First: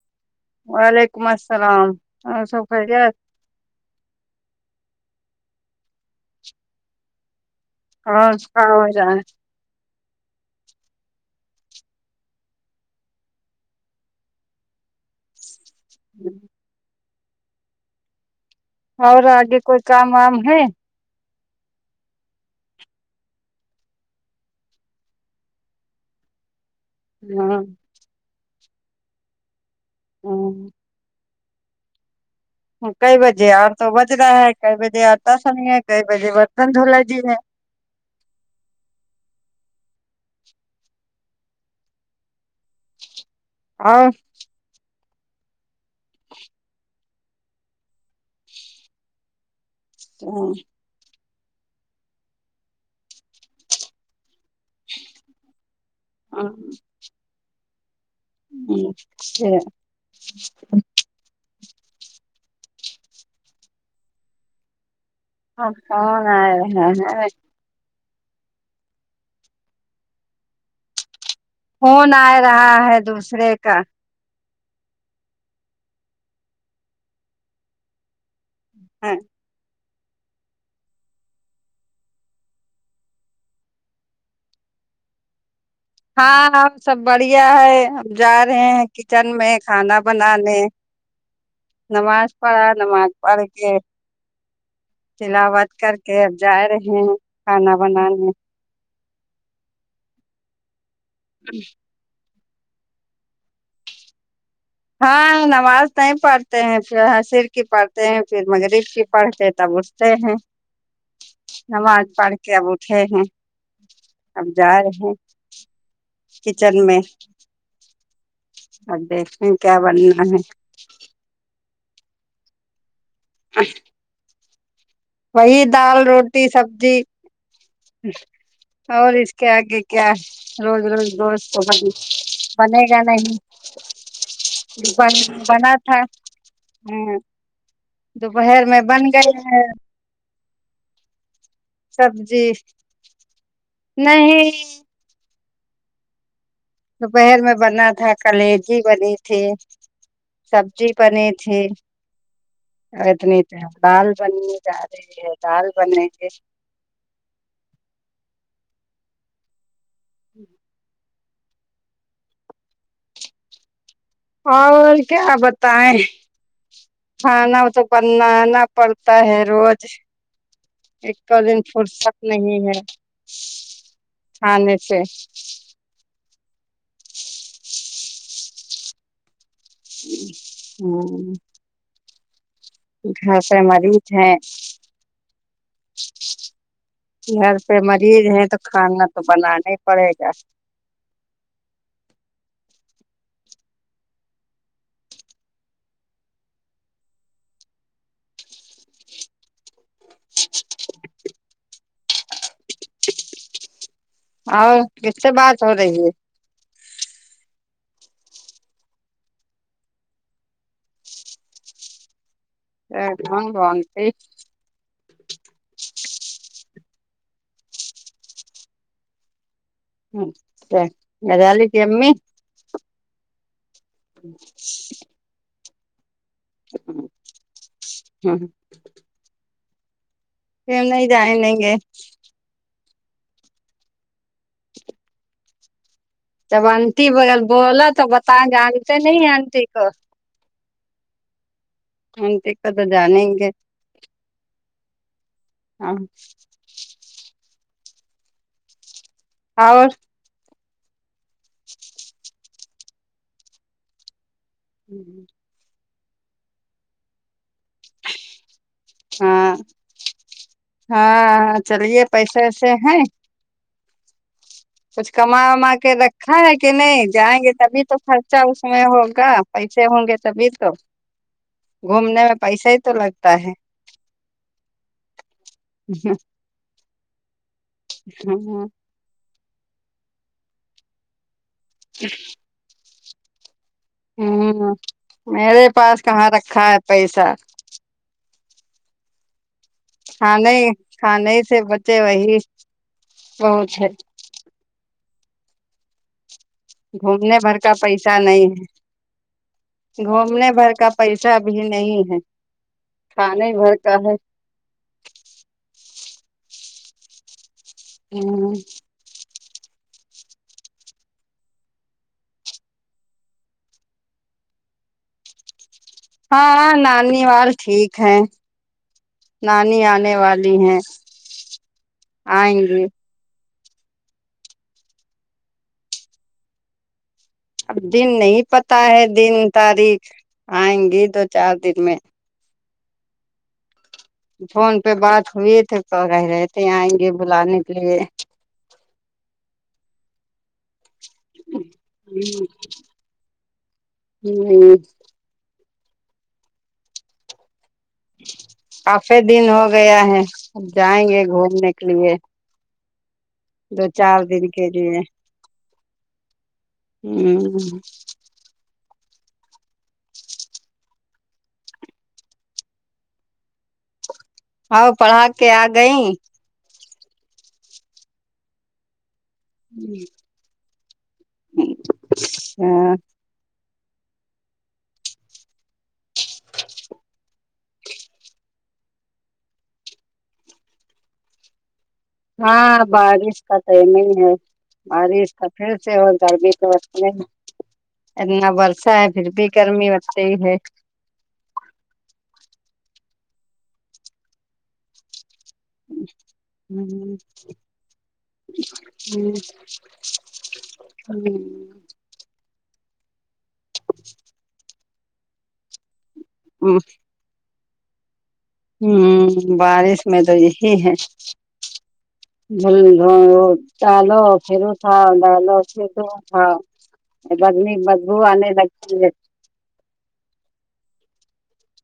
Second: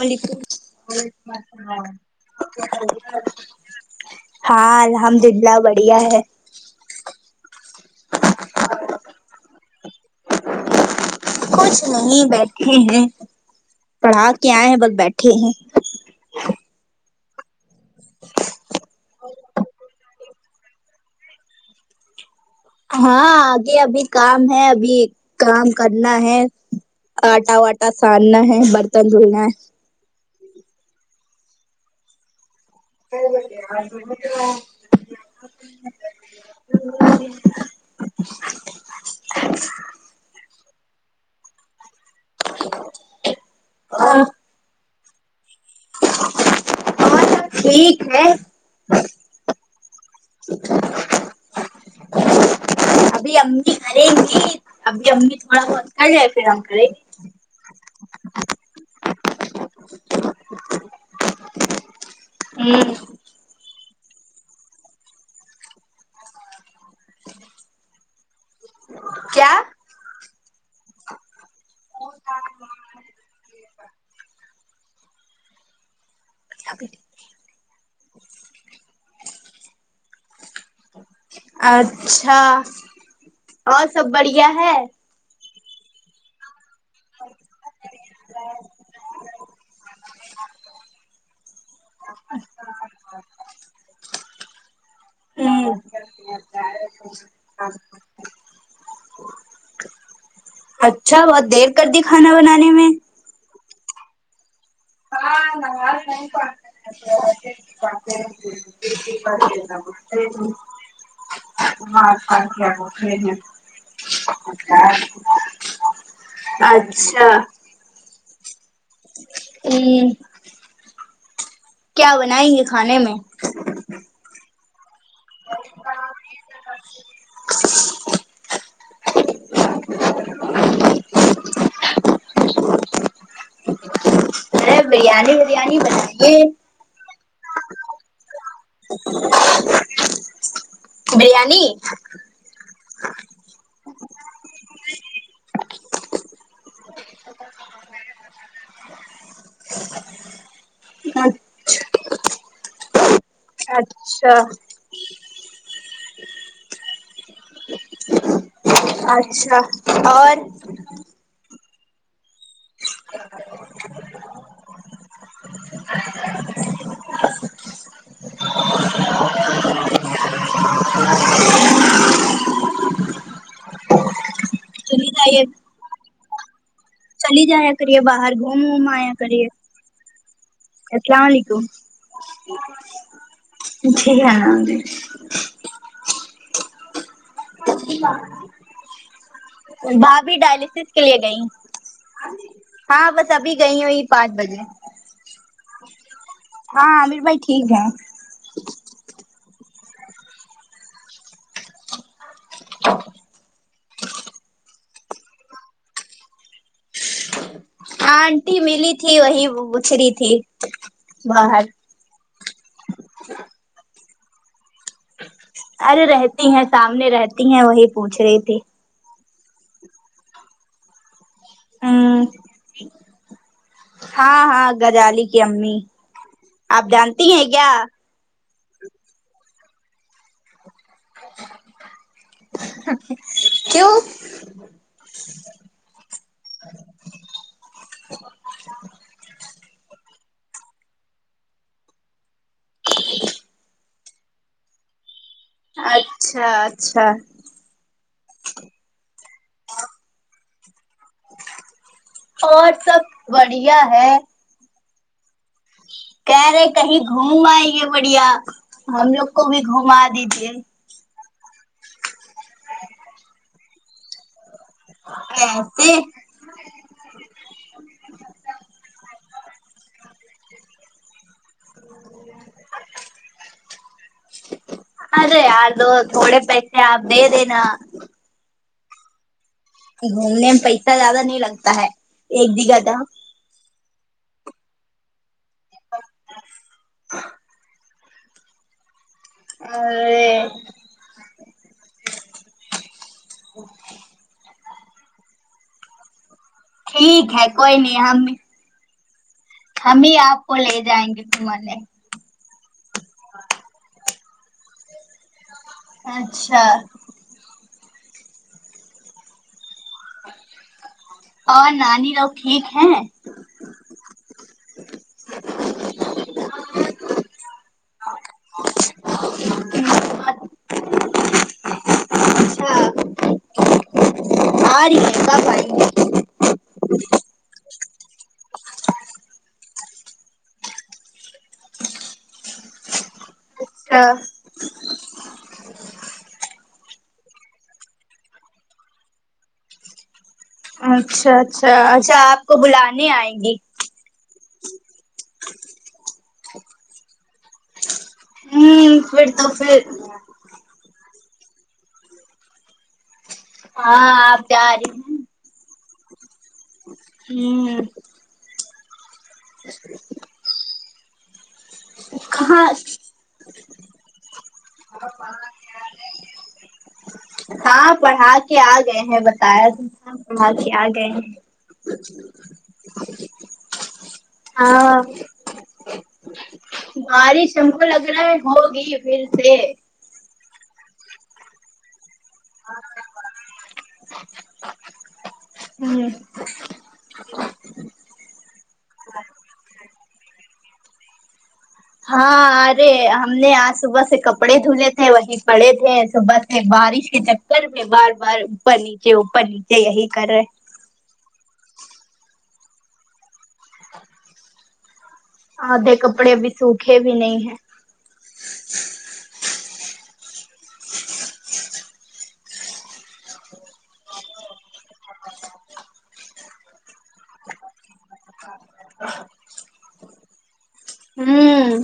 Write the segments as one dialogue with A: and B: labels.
A: علیکم
B: وعلیکم السلام اور سب خیریت
A: ہاں الحمد للہ بڑھیا ہے
B: آج کا ہورا ہیں
A: کچھ نہیں بیٹھے ہیں پڑھا کے آئے ہیں بس بیٹھے ہیں
B: [unintelligible] اور آگے کوئی کام وام ہے
A: ہاں آگے ابھی کام ہے ابھی کام کرنا ہے آٹا
B: ہاں
A: واٹا ساننا ہے برتن دھلنا ہے
B: ہاں ہاں کئی بجے آٹھ تو بج رہا ہے کئی بجے آٹا سن ہے کئی بجے برتن دھولا جی ہے اور
A: [unintelligible] ٹھیک ہیں
B: فون
A: ابھی امی کریں گی ابھی امی تھوڑا بہت [unintelligible]
B: [unintelligible]
A: ہوں
B: [unintelligible]
A: کیا
B: فون آ رہا ہے دوسرے کا
A: [inaudible]
B: ہاں
A: اچھا اور سب بڑھیا ہے
B: ہاں ہم سب بڑھیا ہے ہم جا رہے ہیں کچن میں کھانا بنانے نماز پڑھا نماز پڑھ کے تلاوت
A: ہوں
B: کر کے اب جا رہے ہیں کھانا بنانے
A: اچھا بہت دیر کر دی کھانا بنانے میں ہاں نماز نہیں پڑھ
B: پڑھتے ہیں پھر حسر کی پڑھتے ہیں
A: رے
B: پھر مغرب کی پڑھ کے تب اٹھتے ہیں نماز پڑھ کے اب اٹھے ہیں اب جا
A: [unintelligible]
B: رہے ہیں
A: [unintelligible] [inaudible]
B: کچن میں آج دیش میں کیا بنی ہے
A: کیا بنائیں گے کھانے میں
B: [unintelligible] وہی دال روٹی سبزی اور اسکے آگے کیا روز روز روز موبائل پڑھے گا نہیں
A: ارے
B: بن
A: بریانی
B: بنا
A: بریانی
B: تھا
A: بنائیے
B: ہمم دوپہر میں بن گئے ہیں
A: بریانی
B: سبزی نہیں دوپہر میں بننا تھا کلیجی بنی تھی سبزی بنی
A: اچھا
B: تھی اتنی دال بننی جا رہی ہے دال بنے گے
A: اچھا اور [unintelligible]
B: ہاں اور کیا بتاے کھانا تو بننا ہے پڑتا ہے روز ایک تو دن فرصت نہیں ہے کھانے سے
A: چلی جائیے چلی جایا کریے باہر گھوم ووم آیا کریے السلام
B: ہوں
A: علیکم [inaudible]
B: گھر سے مریض
A: جی
B: ہیں
A: ہاں
B: گھر پہ مریض ہے تو کھانا تو بنانا ہی پڑے گا
A: بھابھی ڈائلسس کے لیے گئی ہاں بس ابھی گئی وہی پانچ بجے ہاں عامر بھائی ٹھیک ہے
B: اور کس سے بات ہو رہی ہے
A: آنٹی ملی تھی وہی پوچھ ری تھی باہر
B: ا [unintelligible]
A: ارے رہتی ہیں سامنے رہتی ہیں وہی پوچھ رہی تھی
B: ہوں
A: ہوں ہاں ہاں گجالی کی امی آپ جانتی ہے کیا
B: ہوں پھ ہم نہیں جائیں لیں گے
A: کیوں
B: جب آنٹی بیر بولا تو بتائیں جانتے نہیں آنٹی کو اونتے کو تو جانیں گے ہاں
A: اچھا اچھا
B: اور
A: اور سب بڑھیا ہے
B: ہوں ہوں
A: کہہ رہے کہیں گھوم آئی ہے بڑھیا ہم لوگ کو بھی گھما دیجے
B: ہاں ہاں چلیے پیسے ویسے ہیں کچھ کما وما کے
A: کیسے
B: رکھ کھایا کہ نہیں جائیں گے تبھی تو خرچہ اس میں ہوگا پیسے ہوں گے تبھی تو گھومنے میں پیسہ ہی تو لگتا ہے
A: ارے یار دو تھوڑے پیسے اپ دے دینا
B: ہاں ہ
A: گھومنے میں پیسہ زیادہ نہیں لگتا ہے ایک دگا دا
B: ہوں میرے پاس کہاں رکھا ہے پیسہ
A: ارے
B: کھانے کھانے سے بچے وہی بہت ہے
A: ٹھیک
B: گھومنے
A: ہے
B: بھر کا
A: کوئی
B: پیسہ
A: ہم
B: نہیں ہے
A: ہم ہی آپ
B: گھومنے
A: کو
B: بھر
A: لے
B: کا
A: جائیں گے
B: پیسہ بھی
A: گھمانے
B: نہیں ہے کھا نہیں بھرکا ہے
A: اچھا
B: ہاں
A: اور نانی لوگ ٹھیک ہیں
B: ہاں ہاں نانی وال ٹھیک ہے نانی آنے والی ہے آئیں گے
A: آاری ہے کا بائی
B: اب دن نہیں پتا ہے دن تاریخ آئیں گی دو چار دن میں
A: ہاں
B: فون پہ بات ہوئی تھے کہہ رہے تھے آئیں گے بلانے کے لیے
A: اچھا اچھا اچھا آپ کو بلانے آئیں گی
B: ہوں
A: ہوں
B: کافی
A: پھر
B: دن
A: تو
B: ہو
A: پھر
B: گیا ہے اب جائیں گے گھومنے کے لیے دو
A: ہاں
B: چار
A: آپ
B: دن کے
A: جارہی
B: لیے ہوں
A: کہاں
B: ہؤ پڑھا کے آ گئی
A: ہاں پڑھا کے آ گئے ہیں بتایا توتھا پڑھا کے آ گئے ہیں
B: ہاں
A: ہاں وا بارش ہم کو لگ رہا ہے ہوگی پھر سے
B: ہاں بارش کا تو نئی ہے ارش کا پھر سے
A: ہوں
B: اور گرمی تو نہیں اتنا برسہ ہے پھر بھی گرمی ہوتی ہی ہے
A: ہاں ارے ہے ہم نے آج صبح سے کپڑے دھونے تھے وہی پڑے تھے صبح سے بارش کے
B: ہ
A: چکر میں بار بار اوپر ن یہ اوپر نیچے یہی کر رہے
B: [unintelligible]
A: آدھے کپڑے ابھی سوکھے بھی نہیں ہے
B: ہوں بارش میں تو یہی ہے وہ ڈالو پھرو تھا ڈالو پھر اٹھو ہاں گندی بدبو انے لگتی ہے
A: ہوں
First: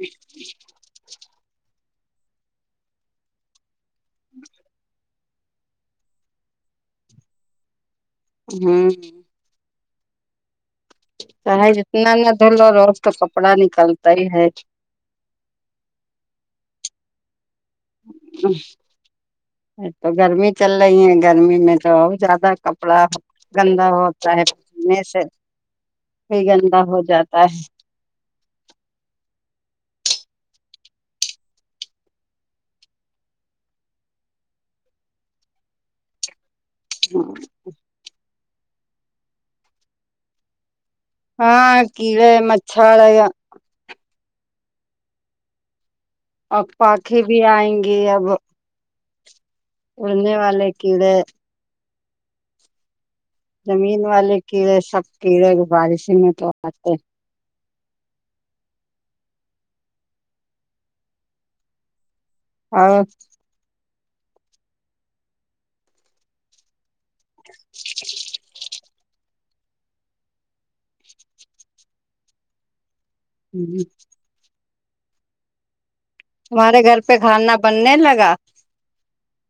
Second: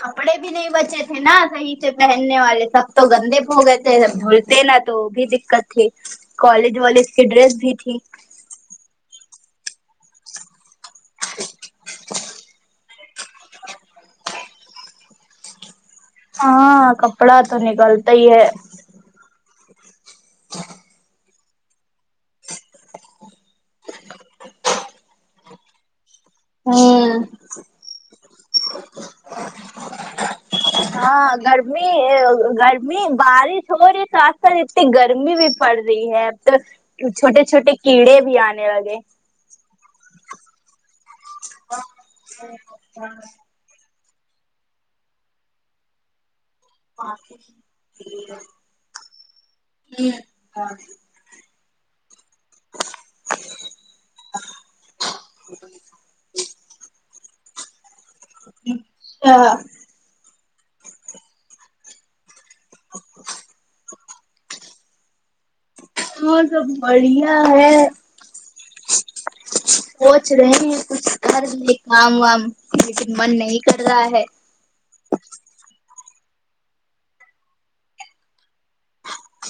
A: کپڑے بھی نہیں بچے تھے نا صحیح سے پہننے والے سب تو گندے پھو گئے تھے کے جب دھوی نا تو بھی دقت تھی کالج والے اس کی ڈریس بھی تھی
B: ہوں ہے جتنا نہ دھ لو روز تو کپڑا نکلتا ہی ہے
A: ہاں کپڑا تو نکلتا ہی ہے
B: ایک تو گرمی چل لہی ہیں گرمی میں تو اور جیادہ کپڑا گندا ہوتا ہے پنے سے پھر یہ گندا ہو
A: ہوں
B: جاتا ہے
A: ہاں گرمی گرمی بارش ہو رہی ہے سات ساتھ اتنی گرمی بھی پڑ رہی ہے اب تو چھوٹے چھوٹے کیڑے بھی آنے لگے
B: ہاں کیڑے مچھڑ ایا اب پااکے بھی آئیں گی اب اڑنے والے کیڑے زمین والے کیڑے سب کیڑے بارشی میں تو آتے ہیں
A: ہا
B: اور
A: وہ سب بڑھیا ہے سوچ رہے ہیں کچھ کر لے کام وام لیکن من نہیں کر رہا ہے
B: تمہارے گھر پہ کھانا بننے لگا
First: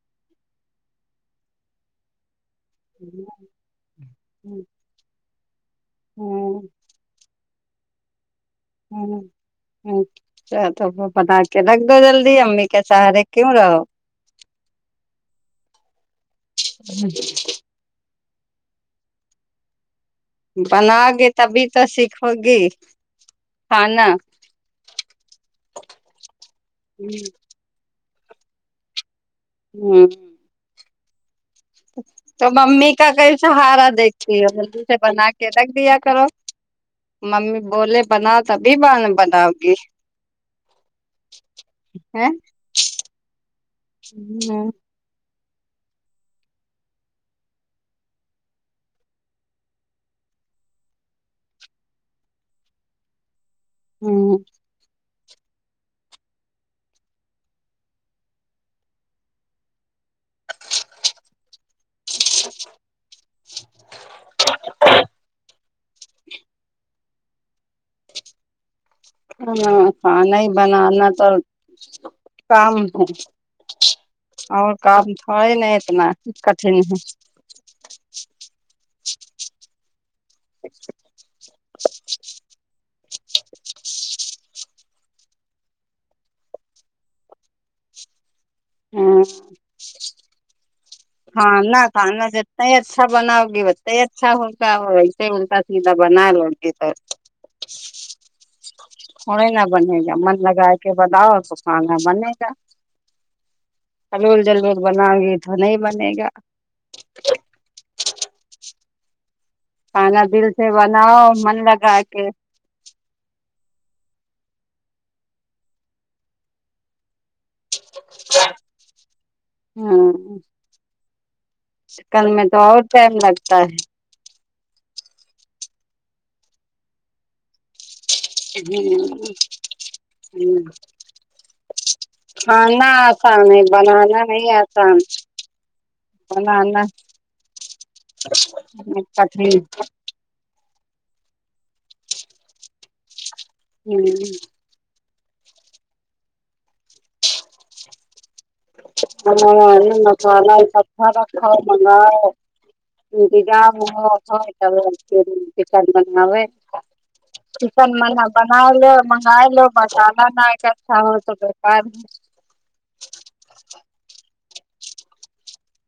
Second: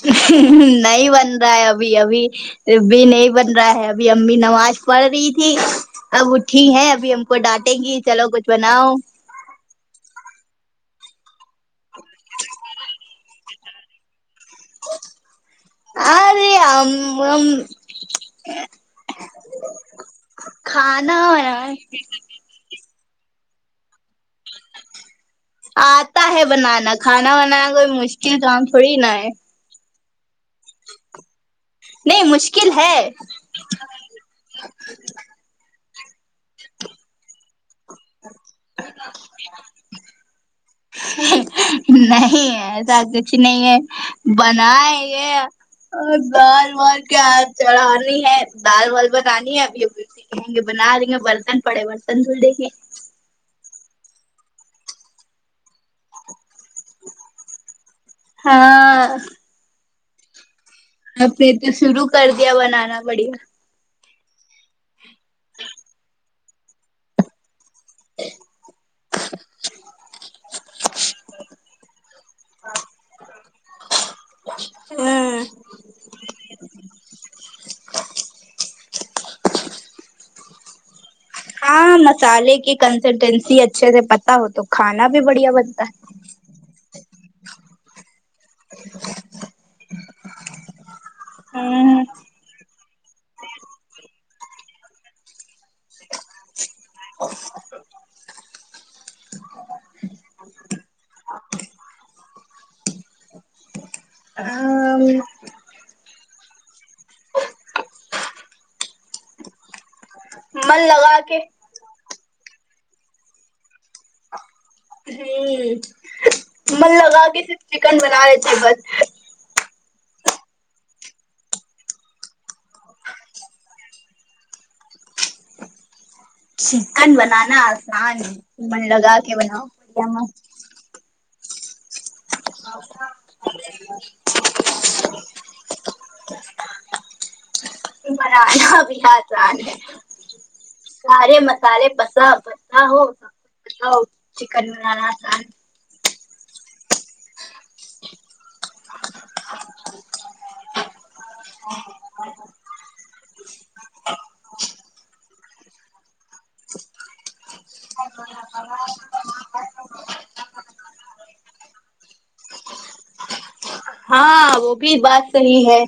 A: نہیں بن رہا ہے ابھی ابھی ا بھی نہیں بن رہا ہے اب ابھی امی نماز پڑھ رہی تھی اب
B: ہاں
A: اٹھی ہیں ابھی ہم کو ڈانٹیں گی چلو کچھ بناؤ
B: ہوں ا تو بنا کے رکھ دو جلدی امی کے سہارے کیوں رہو
A: ارے ہم ہم کھانا
B: بناؤگے تبھی تو سیکھو گی کھانا
A: آتا ہے بنانا کھانا بنانا کوئی مشکل کام تھوڑی نا ہے
B: ہمم
A: نہیں
B: تو
A: مشکل
B: ممی کا
A: ہے
B: کئی سہارا دیکھتی ہو جلدی سے بنا کے رکھ دیا کرو ممی بولے بناؤ تبھی بناؤ گی
A: نہیں ایسا کچھ نہیں ہے بنا ہے گ اور دال وال کیا چڑھانی ہے دال وال بنانی ہے ابھی ابھی کہیں گے بنا رہی ہیں برتن پڑے برتن دھڑے گے
B: ہوں
A: ہاں آپ نے تو شرو کر دیا بنانا بڑھیا
B: [inaudible] ہاں کھانا ہی بنانا تو کام ہے اور کام تھا
A: ہاں
B: ہی نہیں اتنا کٹھن ہے
A: ہاں مسالے کی کنسلٹینسی اچھے سے پت ہو تو کھانا بھی بڑھیا بنتا ہے
B: ہم ہاں نہ کان نہا نہیں اچھا بناؤ گی بتتے ہی اچھا ہوکا وسے الٹا سیدھا بنا لو گی تو
A: [inaudible]
B: کہیں نہیں بنے گا من لگا کے بناؤ تو کھانا بنے گا ارول جلور بناؤں گی تو نہیں بنے گا کانا دل سے
A: من لگا
B: بناؤ
A: کے
B: من لگا کے
A: تھیک ہوں من لگا کے صرف چکن بنا لیتے بس
B: ہاں چکن میں تو اور ٹائم لگتا ہے
A: چکن بنانا آسان ہے من لگا کے بناؤ ب
B: کھانا آسان ہے بنانا نہیں آسان بنا نہ
A: بنانا بھی اسان ہے سارے مسا لے بسا بسا ہو سب ک ا
B: مسالہ
A: چکن بنانا تھا
B: مسالہ ایک اچھا رکھا منگاؤ [unintelligible] [unintelligible] چکن م بنا لو منگا لو مسالہ نہ اچھا ہو تو بیکار ہو
A: ہاں وہ بھی بات صحیح ہے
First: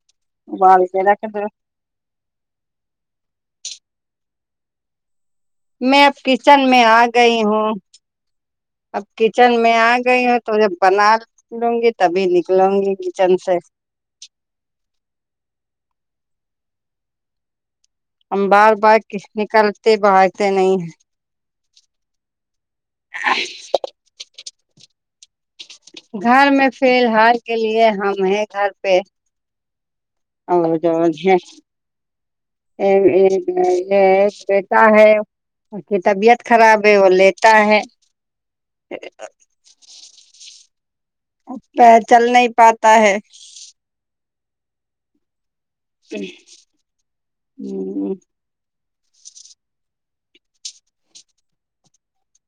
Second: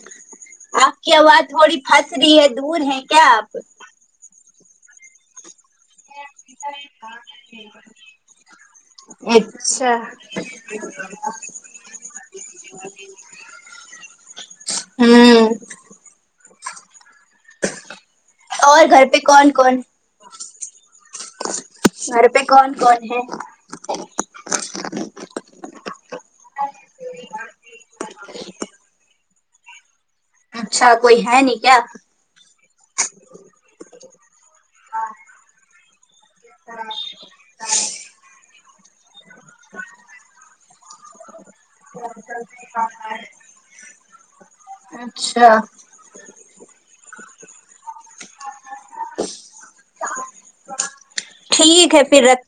B: ابال
A: آپ
B: کے
A: کی
B: رکھ
A: آواز
B: دو
A: تھوڑی ہنس رہی ہے دور ہیں کیا آپ
B: میں اب کچن میں آ گئی ہوں اب کچن میں آ
A: اچھا
B: گئی ہو تو جب بنا لوں گی تبھی نکلوں گی کچن سے
A: ہوں
B: ہم بار
A: اور
B: بار
A: گھر
B: ک
A: پہ کون کون
B: نکلتے بگتے نہیں ہیں
A: گھر پہ کون کون ہے
B: گھر میں فلحال کے لیے ہم ہیں گھر پہ
A: اچھا کوئی ہے نہیں
B: [unintelligible]
A: کیا
B: ایک [unintelligible] بیٹا ہے کہ طبیعت خراب ہے وہ لیٹا ہے آ اٹھتا ہے چل نہیں پاتا ہے
A: وں
B: ہوں
A: ٹھیک ہے پھر رکھ